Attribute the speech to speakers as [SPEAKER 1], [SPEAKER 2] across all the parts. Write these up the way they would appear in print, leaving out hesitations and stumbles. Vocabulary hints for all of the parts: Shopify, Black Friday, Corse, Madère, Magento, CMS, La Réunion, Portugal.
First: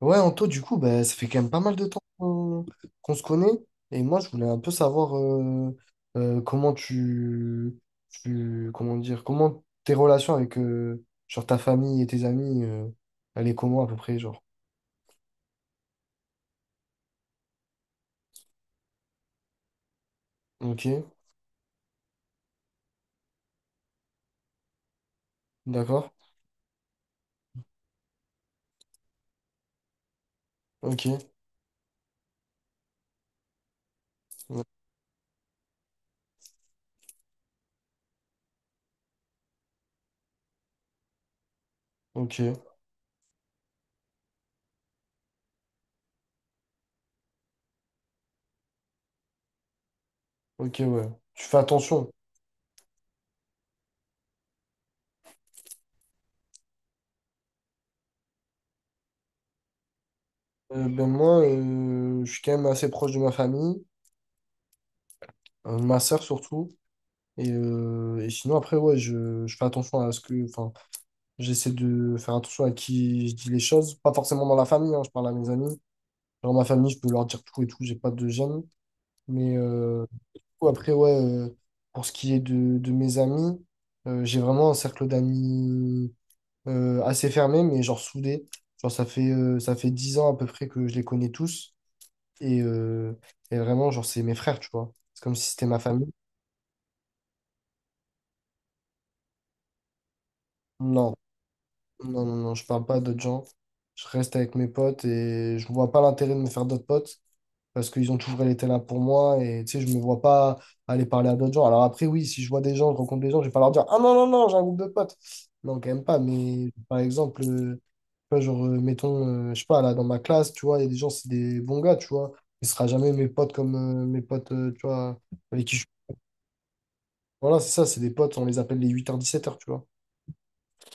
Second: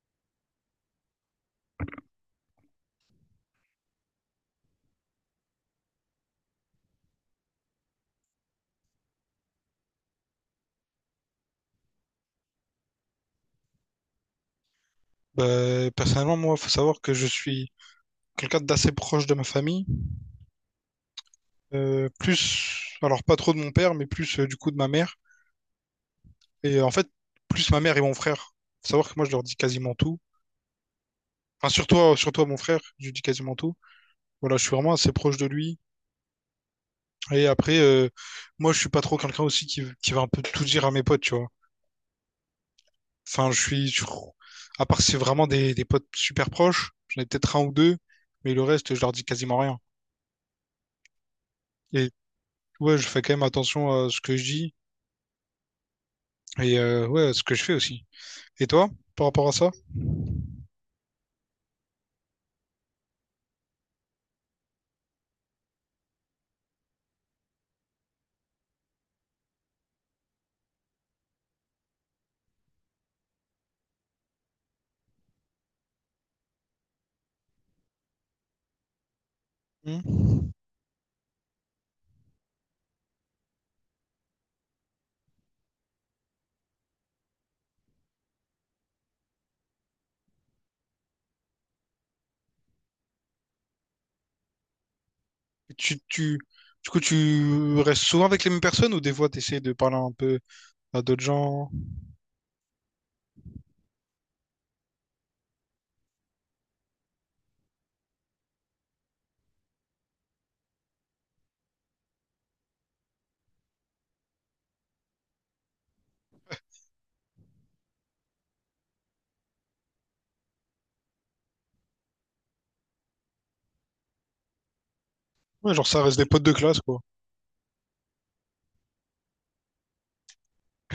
[SPEAKER 1] Ouais, Anto, du coup, bah, ça fait quand même pas mal de temps qu'on se connaît. Et moi, je voulais un peu savoir comment comment dire? Comment tes relations avec genre ta famille et tes amis, elle est comment à peu près, genre?
[SPEAKER 2] Bah, personnellement, moi, faut savoir que je suis quelqu'un d'assez proche de ma famille.
[SPEAKER 1] Ok,
[SPEAKER 2] Plus, alors pas trop de mon père, mais plus du coup de ma mère.
[SPEAKER 1] d'accord?
[SPEAKER 2] Et en fait, plus ma mère et mon frère. Faut savoir que moi, je leur dis quasiment tout.
[SPEAKER 1] Ok,
[SPEAKER 2] Enfin, surtout, surtout à mon frère, je lui dis quasiment tout. Voilà, je
[SPEAKER 1] ouais,
[SPEAKER 2] suis vraiment assez proche de lui. Et après, moi, je suis pas trop quelqu'un aussi qui va un peu tout dire à mes potes, tu vois.
[SPEAKER 1] ok,
[SPEAKER 2] Enfin, à part si c'est vraiment des potes super proches, j'en ai peut-être un ou deux, mais le reste, je leur dis quasiment rien.
[SPEAKER 1] ok, ouais. Tu fais attention.
[SPEAKER 2] Et ouais, je fais quand même attention à ce que je dis. Et ouais, ce que je fais aussi. Et toi, par rapport à ça?
[SPEAKER 1] Ben moi, je suis quand même assez proche de ma famille, ma sœur surtout. Et sinon, après, ouais, je fais attention à ce que, enfin, j'essaie de faire attention à qui je dis les choses. Pas forcément dans la famille, hein, je parle à mes amis. Dans ma famille, je peux leur dire tout et tout, j'ai pas de gêne. Mais du
[SPEAKER 2] Hmm.
[SPEAKER 1] coup, après, ouais, pour ce qui est de mes amis, j'ai vraiment un cercle d'amis assez fermé, mais genre soudé. Genre, ça fait 10 ans à peu près que je les connais tous. Et, euh, et vraiment, genre, c'est mes frères, tu vois. C'est comme si c'était
[SPEAKER 2] Et
[SPEAKER 1] ma
[SPEAKER 2] Tu,
[SPEAKER 1] famille.
[SPEAKER 2] tu, du coup, tu restes souvent avec les mêmes personnes ou des fois tu essaies de parler un peu à
[SPEAKER 1] Non,
[SPEAKER 2] d'autres gens?
[SPEAKER 1] non, non, non, je parle pas à d'autres gens. Je reste avec mes potes et je vois pas l'intérêt de me faire d'autres potes. Parce qu'ils ont toujours été là pour moi et tu sais, je me vois pas aller parler à d'autres gens. Alors après, oui, si je vois des gens, je rencontre des gens, je vais pas leur dire, ah non, non, non, j'ai un groupe de potes. Non, quand même pas, mais par exemple, tu vois, genre, mettons, je sais pas, là, dans ma classe, tu vois, il y a des gens, c'est des bons gars, tu vois, mais ce sera jamais mes potes comme mes potes, tu vois, avec
[SPEAKER 2] Ouais,
[SPEAKER 1] qui je...
[SPEAKER 2] genre ça reste des potes de classe, quoi.
[SPEAKER 1] Voilà, c'est ça, c'est des potes, on les appelle les 8h-17h, tu vois.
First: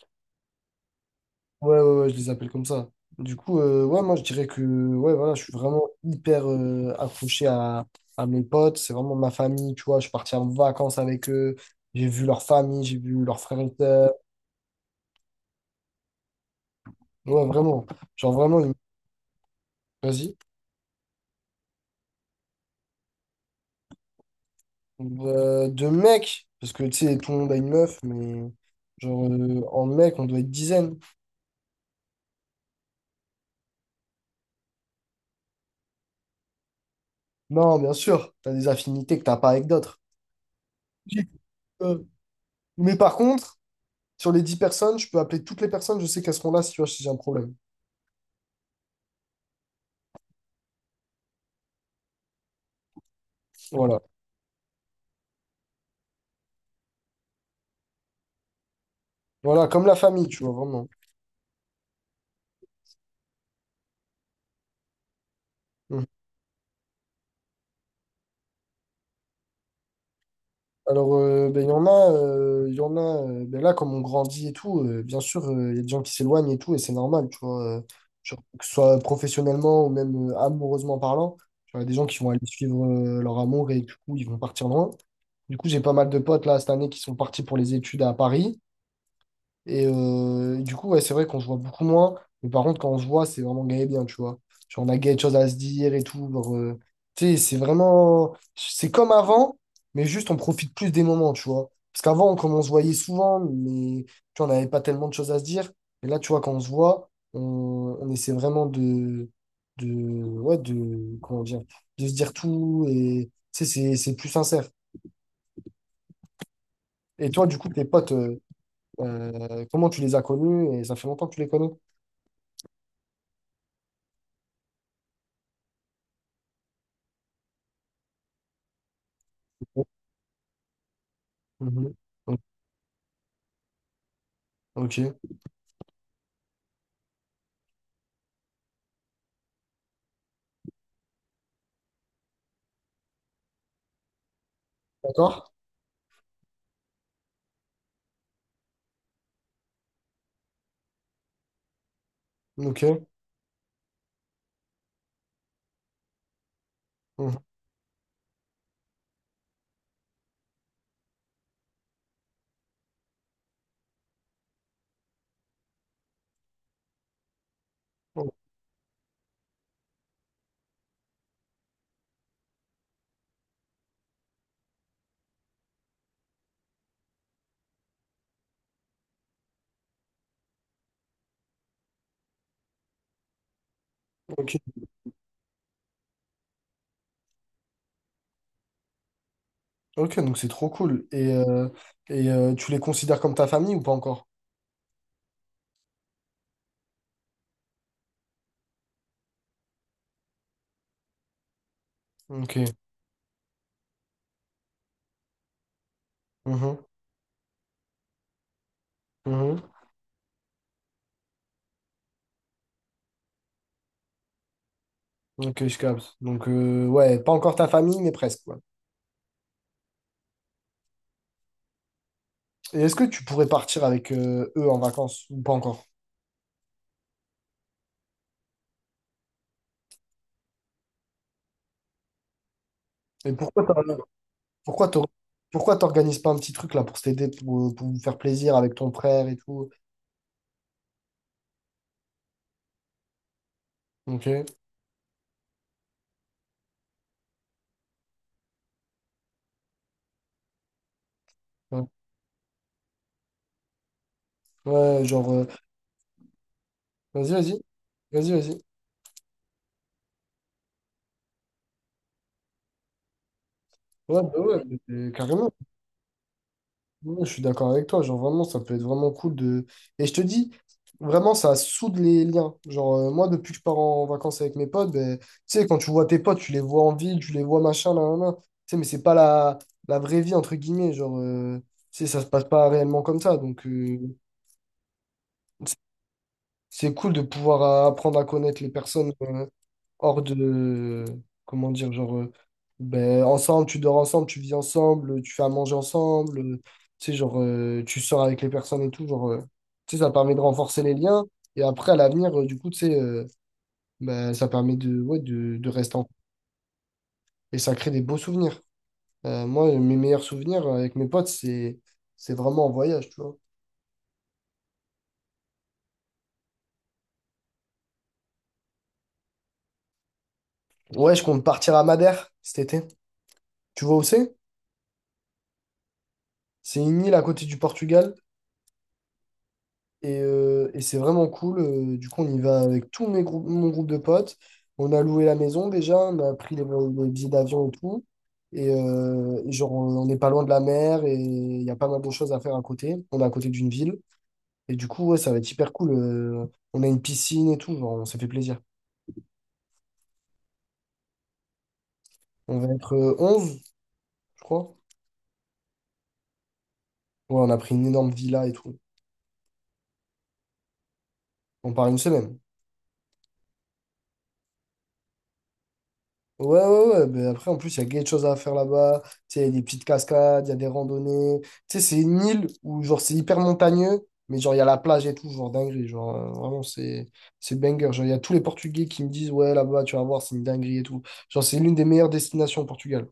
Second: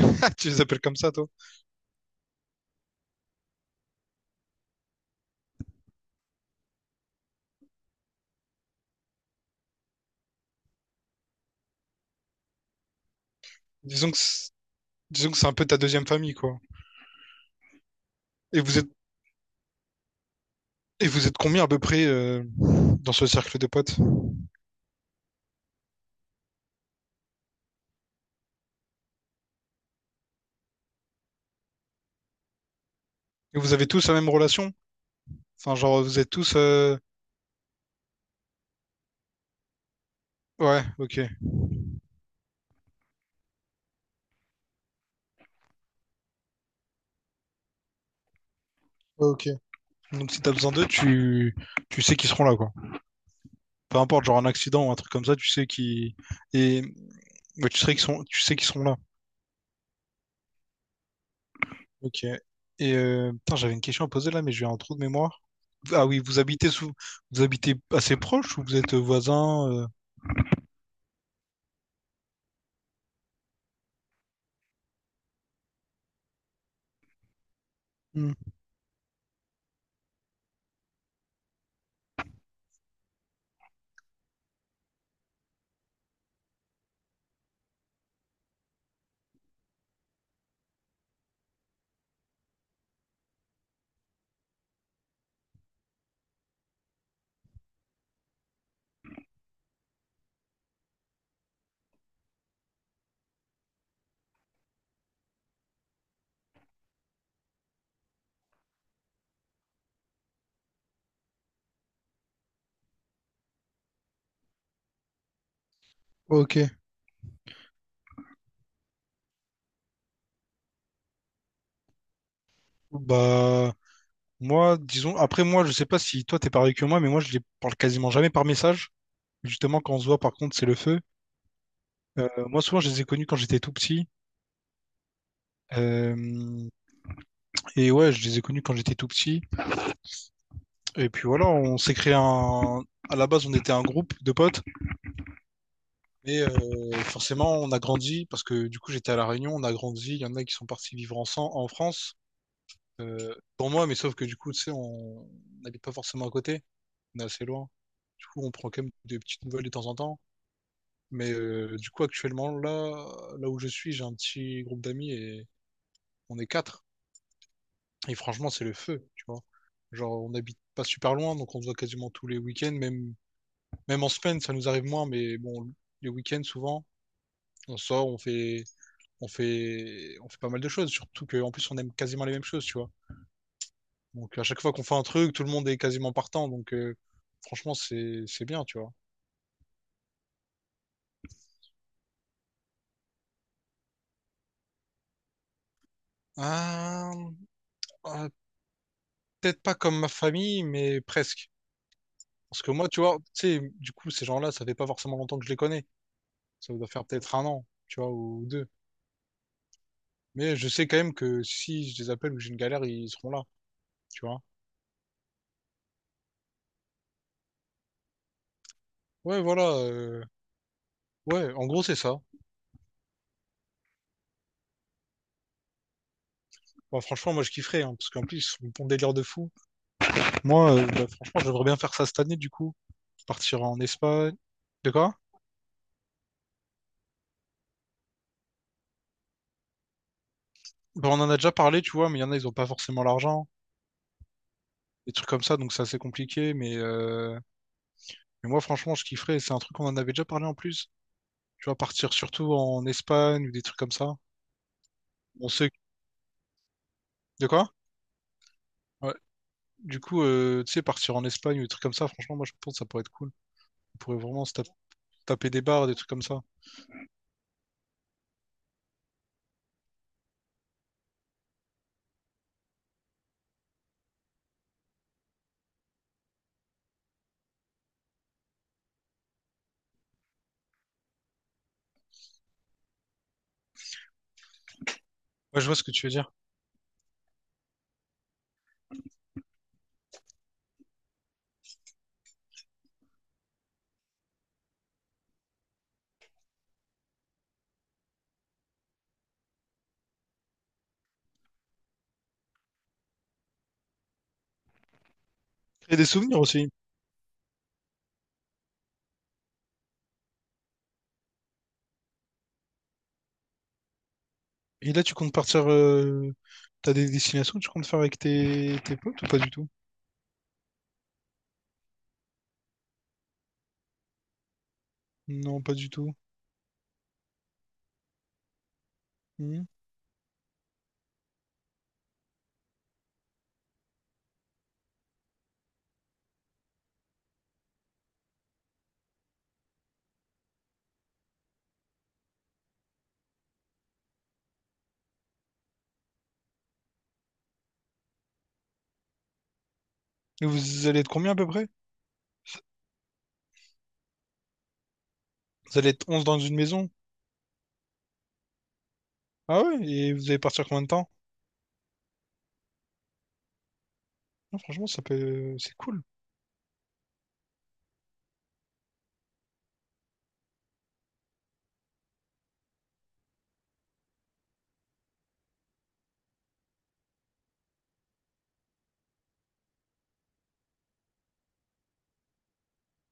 [SPEAKER 2] Tu les appelles comme ça, toi?
[SPEAKER 1] Ouais, ouais, ouais, je les appelle comme ça. Du coup, ouais, moi, je dirais que ouais, voilà, je suis vraiment hyper accroché à mes potes. C'est vraiment ma famille, tu vois. Je suis parti en vacances avec eux. J'ai vu leur famille, j'ai vu leurs frères et sœurs.
[SPEAKER 2] Disons que c'est- Disons que c'est un peu ta deuxième famille, quoi.
[SPEAKER 1] Ouais, vraiment. Genre, vraiment,
[SPEAKER 2] Et vous êtes
[SPEAKER 1] vas-y.
[SPEAKER 2] et vous êtes combien à peu près dans ce cercle de potes?
[SPEAKER 1] De mecs, parce que, tu sais, tout le monde a une meuf, mais genre, en mec, on doit être dizaines.
[SPEAKER 2] Et vous avez tous la même relation? Enfin, genre vous êtes tous
[SPEAKER 1] Non, bien sûr, t'as des affinités que t'as pas avec d'autres.
[SPEAKER 2] ouais, ok,
[SPEAKER 1] J'ai-
[SPEAKER 2] ouais,
[SPEAKER 1] Euh, mais par contre, sur les 10 personnes, je peux appeler toutes les personnes, je sais qu'elles seront là si, tu vois, si j'ai un problème.
[SPEAKER 2] ok. Donc si t'as besoin d'eux, tu sais qu'ils seront là, quoi. Peu
[SPEAKER 1] Voilà.
[SPEAKER 2] importe, genre un accident ou un truc comme ça, tu sais qu'ils et ouais, tu sais qu'ils seront là.
[SPEAKER 1] Voilà, comme la famille, tu vois, vraiment.
[SPEAKER 2] Ok. Et putain, j'avais une question à poser là, mais j'ai un trou de mémoire.
[SPEAKER 1] Mm.
[SPEAKER 2] Ah oui, vous habitez assez proche ou vous êtes voisins?
[SPEAKER 1] Alors, ben, il y en a, il y en a ben, là, comme on grandit et tout, bien sûr, il y a des gens qui s'éloignent et tout, et c'est normal, tu vois,
[SPEAKER 2] Hmm.
[SPEAKER 1] genre, que ce soit professionnellement ou même amoureusement parlant, tu vois, il y a des gens qui vont aller suivre leur amour et du coup, ils vont partir loin. Du coup, j'ai pas mal de potes là cette année qui sont partis pour les études à Paris. Et du coup, ouais, c'est vrai qu'on se voit beaucoup moins. Mais par contre, quand on se voit, c'est vraiment gay et bien, tu vois. Genre, on a quelque chose à se dire et tout. Genre, tu sais, c'est vraiment, c'est comme avant, mais juste on profite plus des moments, tu vois. Parce qu'avant, comme on se voyait souvent, mais tu vois, on n'avait pas tellement de choses à se dire. Et là, tu vois, quand on se voit, on essaie vraiment de, ouais, de. Comment dire? De se dire tout. Et tu sais, c'est plus sincère.
[SPEAKER 2] Ok.
[SPEAKER 1] Et toi, du coup, tes potes, comment tu les as connus? Et ça fait longtemps que tu les connais?
[SPEAKER 2] Bah, moi, disons, après moi, je sais pas si toi t'es pareil que moi, mais moi je les parle quasiment jamais par message. Justement, quand on se voit, par contre, c'est le feu.
[SPEAKER 1] Mhm.
[SPEAKER 2] Moi, souvent, je les ai connus quand j'étais tout petit.
[SPEAKER 1] Ok.
[SPEAKER 2] Euh, et ouais, je les ai connus quand j'étais tout petit. Et puis voilà, on s'est créé un. À la base, on était un groupe de potes,
[SPEAKER 1] D'accord?
[SPEAKER 2] mais forcément, on a grandi parce que du coup, j'étais à La Réunion, on a grandi. Il y en a qui sont partis vivre ensemble en France.
[SPEAKER 1] Ok.
[SPEAKER 2] Pour moi, mais sauf que du coup, tu sais, on n'habite pas forcément à côté. On est
[SPEAKER 1] Mhm.
[SPEAKER 2] assez loin. Du coup, on prend quand même des petites nouvelles de temps en temps. Mais du coup, actuellement, là où je suis, j'ai un petit groupe d'amis et on est quatre. Et franchement, c'est le feu, tu vois. Genre, on n'habite pas super loin, donc on se voit quasiment tous les week-ends, même en semaine, ça nous arrive moins, mais bon, les week-ends, souvent, on sort, on fait pas mal de choses, surtout qu'en plus, on aime quasiment les mêmes choses, tu vois. Donc, à
[SPEAKER 1] Ok.
[SPEAKER 2] chaque fois qu'on fait un truc, tout le monde est quasiment partant, donc franchement, c'est bien, tu vois.
[SPEAKER 1] Ok, donc c'est trop cool. Et tu les considères comme ta famille ou pas encore?
[SPEAKER 2] Ah, ah, peut-être pas comme ma famille, mais presque.
[SPEAKER 1] Ok.
[SPEAKER 2] Parce que moi, tu vois, tu sais, du coup, ces gens-là, ça fait pas forcément longtemps que je les connais. Ça
[SPEAKER 1] Mhm.
[SPEAKER 2] doit faire peut-être un an, tu vois, ou deux.
[SPEAKER 1] Mhm.
[SPEAKER 2] Mais je sais quand même que si je les appelle ou que j'ai une galère, ils seront là, tu vois.
[SPEAKER 1] Ok, je capte. Donc, ouais, pas encore ta famille, mais presque, quoi.
[SPEAKER 2] Ouais, voilà. Ouais, en gros, c'est ça.
[SPEAKER 1] Et est-ce que tu pourrais partir avec eux en vacances ou pas encore?
[SPEAKER 2] Bah, franchement, moi, je kifferais, hein, parce qu'en plus, ils sont bon délire de fou. Moi, bah, franchement, j'aimerais bien faire ça cette année, du coup.
[SPEAKER 1] Et
[SPEAKER 2] Partir en Espagne.
[SPEAKER 1] pourquoi
[SPEAKER 2] De
[SPEAKER 1] t'or-
[SPEAKER 2] quoi?
[SPEAKER 1] pourquoi t'organises pas un petit truc là pour t'aider, pour vous faire plaisir avec ton frère et tout?
[SPEAKER 2] Bah, on en a déjà parlé, tu vois, mais il y en a, ils ont pas forcément l'argent.
[SPEAKER 1] Ok.
[SPEAKER 2] Des trucs comme ça, donc c'est assez compliqué. Mais moi, franchement, je kifferais. C'est un truc qu'on en avait déjà parlé en plus. Tu vois,
[SPEAKER 1] Ouais,
[SPEAKER 2] partir surtout en Espagne ou des trucs comme ça.
[SPEAKER 1] ouais, genre,
[SPEAKER 2] On sait...
[SPEAKER 1] vas-y,
[SPEAKER 2] De
[SPEAKER 1] vas-y.
[SPEAKER 2] quoi?
[SPEAKER 1] Vas-y, vas-y.
[SPEAKER 2] Ouais. Du coup, tu sais, partir en Espagne ou des trucs comme ça, franchement, moi, je pense que ça pourrait être cool. On pourrait
[SPEAKER 1] Ouais, bah
[SPEAKER 2] vraiment se
[SPEAKER 1] ouais, mais
[SPEAKER 2] taper
[SPEAKER 1] carrément.
[SPEAKER 2] des bars, des trucs comme ça.
[SPEAKER 1] Ouais, je suis d'accord avec toi, genre vraiment, ça peut être vraiment cool de... Et je te dis, vraiment, ça soude les liens. Genre, moi, depuis que je pars en vacances avec mes potes, ben, tu sais, quand tu vois tes potes, tu les vois en ville, tu les vois machin, là, là, là. Tu sais, mais c'est pas la vraie vie, entre guillemets, genre, tu sais, ça se passe pas réellement comme ça, donc
[SPEAKER 2] Ouais, je
[SPEAKER 1] c'est
[SPEAKER 2] vois ce que tu veux dire.
[SPEAKER 1] cool de pouvoir apprendre à connaître les personnes, hors de, comment dire, genre, ben, ensemble, tu dors ensemble, tu vis ensemble, tu fais à manger ensemble, tu sais, genre, tu sors avec les personnes et tout, genre, tu sais, ça permet de renforcer les liens. Et après, à l'avenir, du coup, tu sais, ben, ça permet de, ouais, de rester
[SPEAKER 2] Créer des
[SPEAKER 1] en...
[SPEAKER 2] souvenirs aussi.
[SPEAKER 1] Et ça crée des beaux souvenirs. Moi, mes meilleurs souvenirs avec mes potes, c'est vraiment en voyage, tu vois.
[SPEAKER 2] Et là, tu comptes partir. T'as des destinations que tu comptes faire avec tes potes ou pas du tout?
[SPEAKER 1] Ouais, je compte partir à Madère cet été. Tu vois où c'est?
[SPEAKER 2] Non, pas du tout.
[SPEAKER 1] C'est une île à côté du Portugal.
[SPEAKER 2] Hmm.
[SPEAKER 1] Et c'est vraiment cool. Du coup, on y va avec mon groupe de potes. On a loué la maison déjà, on a pris les billets d'avion et tout. Et genre, on n'est pas loin de la mer et il y a pas mal de choses à faire à côté. On est à côté d'une ville. Et du coup, ouais, ça va être hyper cool. On a une piscine et tout, genre, on s'est fait plaisir.
[SPEAKER 2] Et vous allez être combien à peu près?
[SPEAKER 1] On va être 11, je crois.
[SPEAKER 2] Vous allez être 11 dans une maison?
[SPEAKER 1] Ouais, on a pris une énorme villa et tout.
[SPEAKER 2] Ah ouais? Et vous allez partir combien de temps?
[SPEAKER 1] On part une semaine.
[SPEAKER 2] Non, franchement, c'est cool.
[SPEAKER 1] Ouais, ouais, ouais. Mais après, en plus, il y a gay de choses à faire là-bas. Tu sais, il y a des petites cascades, il y a des randonnées. Tu sais, c'est une île où, genre, c'est hyper montagneux, mais genre, il y a la plage et tout, genre, dinguerie. Genre, vraiment, c'est banger. Genre, il y a tous les Portugais qui me disent, ouais, là-bas, tu vas voir, c'est une dinguerie et tout. Genre, c'est l'une des meilleures destinations au Portugal.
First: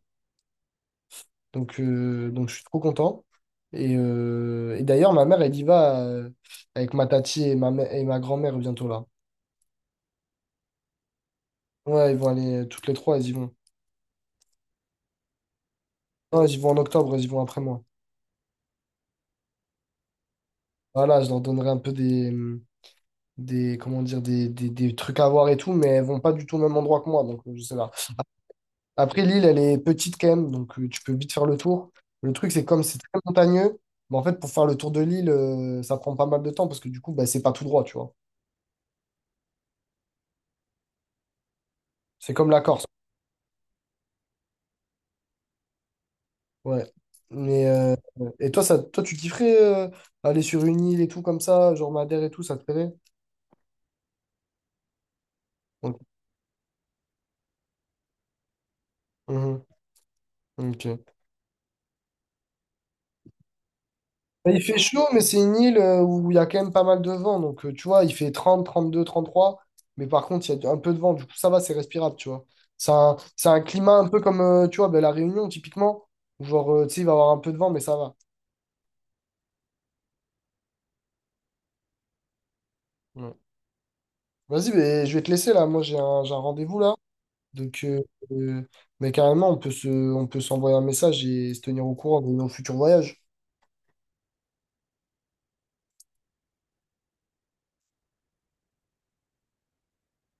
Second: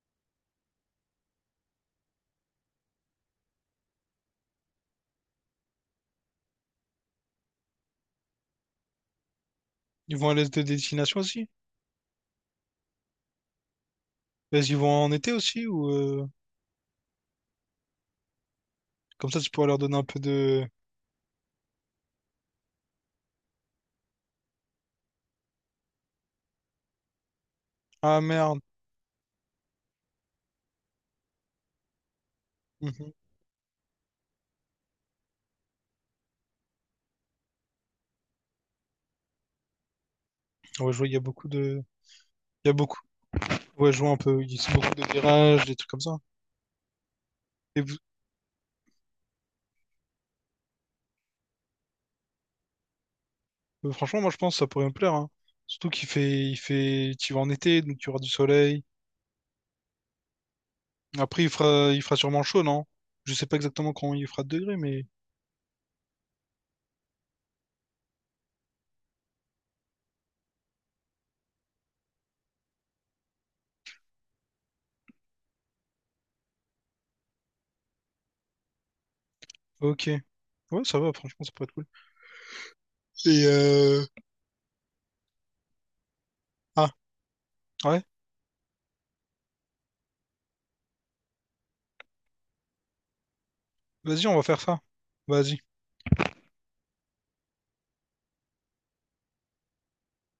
[SPEAKER 1] Donc je suis trop content. Et d'ailleurs, ma mère, elle y va avec ma tati et ma grand-mère bientôt là.
[SPEAKER 2] Ils vont à l'est de destination aussi?
[SPEAKER 1] Ouais, ils vont aller, toutes les trois, elles y vont.
[SPEAKER 2] Ils vont en été aussi
[SPEAKER 1] Non, elles y vont en octobre, elles y vont après moi.
[SPEAKER 2] Comme ça, tu pourras leur donner un peu de...
[SPEAKER 1] Voilà, je leur donnerai un peu des comment dire, des trucs à voir et tout, mais elles vont pas du tout au même endroit que moi, donc je sais pas.
[SPEAKER 2] Ah merde.
[SPEAKER 1] Après, l'île, elle est petite quand même, donc tu peux vite faire le tour. Le truc, c'est comme c'est
[SPEAKER 2] Mhm.
[SPEAKER 1] très montagneux, mais en fait, pour faire le tour de l'île, ça prend pas mal de temps parce que du coup, bah, c'est pas tout droit, tu vois.
[SPEAKER 2] Ouais, je vois, il y a beaucoup de...
[SPEAKER 1] C'est comme la
[SPEAKER 2] Il y a
[SPEAKER 1] Corse.
[SPEAKER 2] beaucoup... Ouais, je vois un peu... Il y a beaucoup de virages, des trucs comme ça.
[SPEAKER 1] Ouais. Mais,
[SPEAKER 2] Et vous-
[SPEAKER 1] et toi, tu kifferais aller sur une île et tout comme ça, genre Madère et tout, ça te plairait?
[SPEAKER 2] Franchement, moi, je pense que ça pourrait me plaire, hein. Surtout
[SPEAKER 1] Ok.
[SPEAKER 2] qu'il fait... Il fait... tu vas en été, donc tu auras du soleil.
[SPEAKER 1] Mhm. Ok.
[SPEAKER 2] Après, il fera sûrement chaud, non? Je sais pas exactement quand il fera de
[SPEAKER 1] Il fait
[SPEAKER 2] degrés, mais...
[SPEAKER 1] chaud, mais c'est une île où il y a quand même pas mal de vent. Donc, tu vois, il fait 30, 32, 33. Mais par contre, il y a un peu de vent. Du coup, ça va, c'est respirable, tu vois. C'est un climat un peu comme, tu vois, ben, La Réunion, typiquement, où genre, tu sais, il va y avoir un peu de vent, mais ça va.
[SPEAKER 2] Ok. Ouais, ça va, franchement, ça pourrait être cool.
[SPEAKER 1] Ouais.
[SPEAKER 2] Et euh...
[SPEAKER 1] Vas-y, ben, je vais te laisser, là. Moi, j'ai un rendez-vous,
[SPEAKER 2] Ah,
[SPEAKER 1] là. Donc,
[SPEAKER 2] ouais.
[SPEAKER 1] euh, mais carrément, on peut s'envoyer un message et se tenir au courant de nos futurs voyages.
[SPEAKER 2] Vas-y, on va faire ça. Vas-y.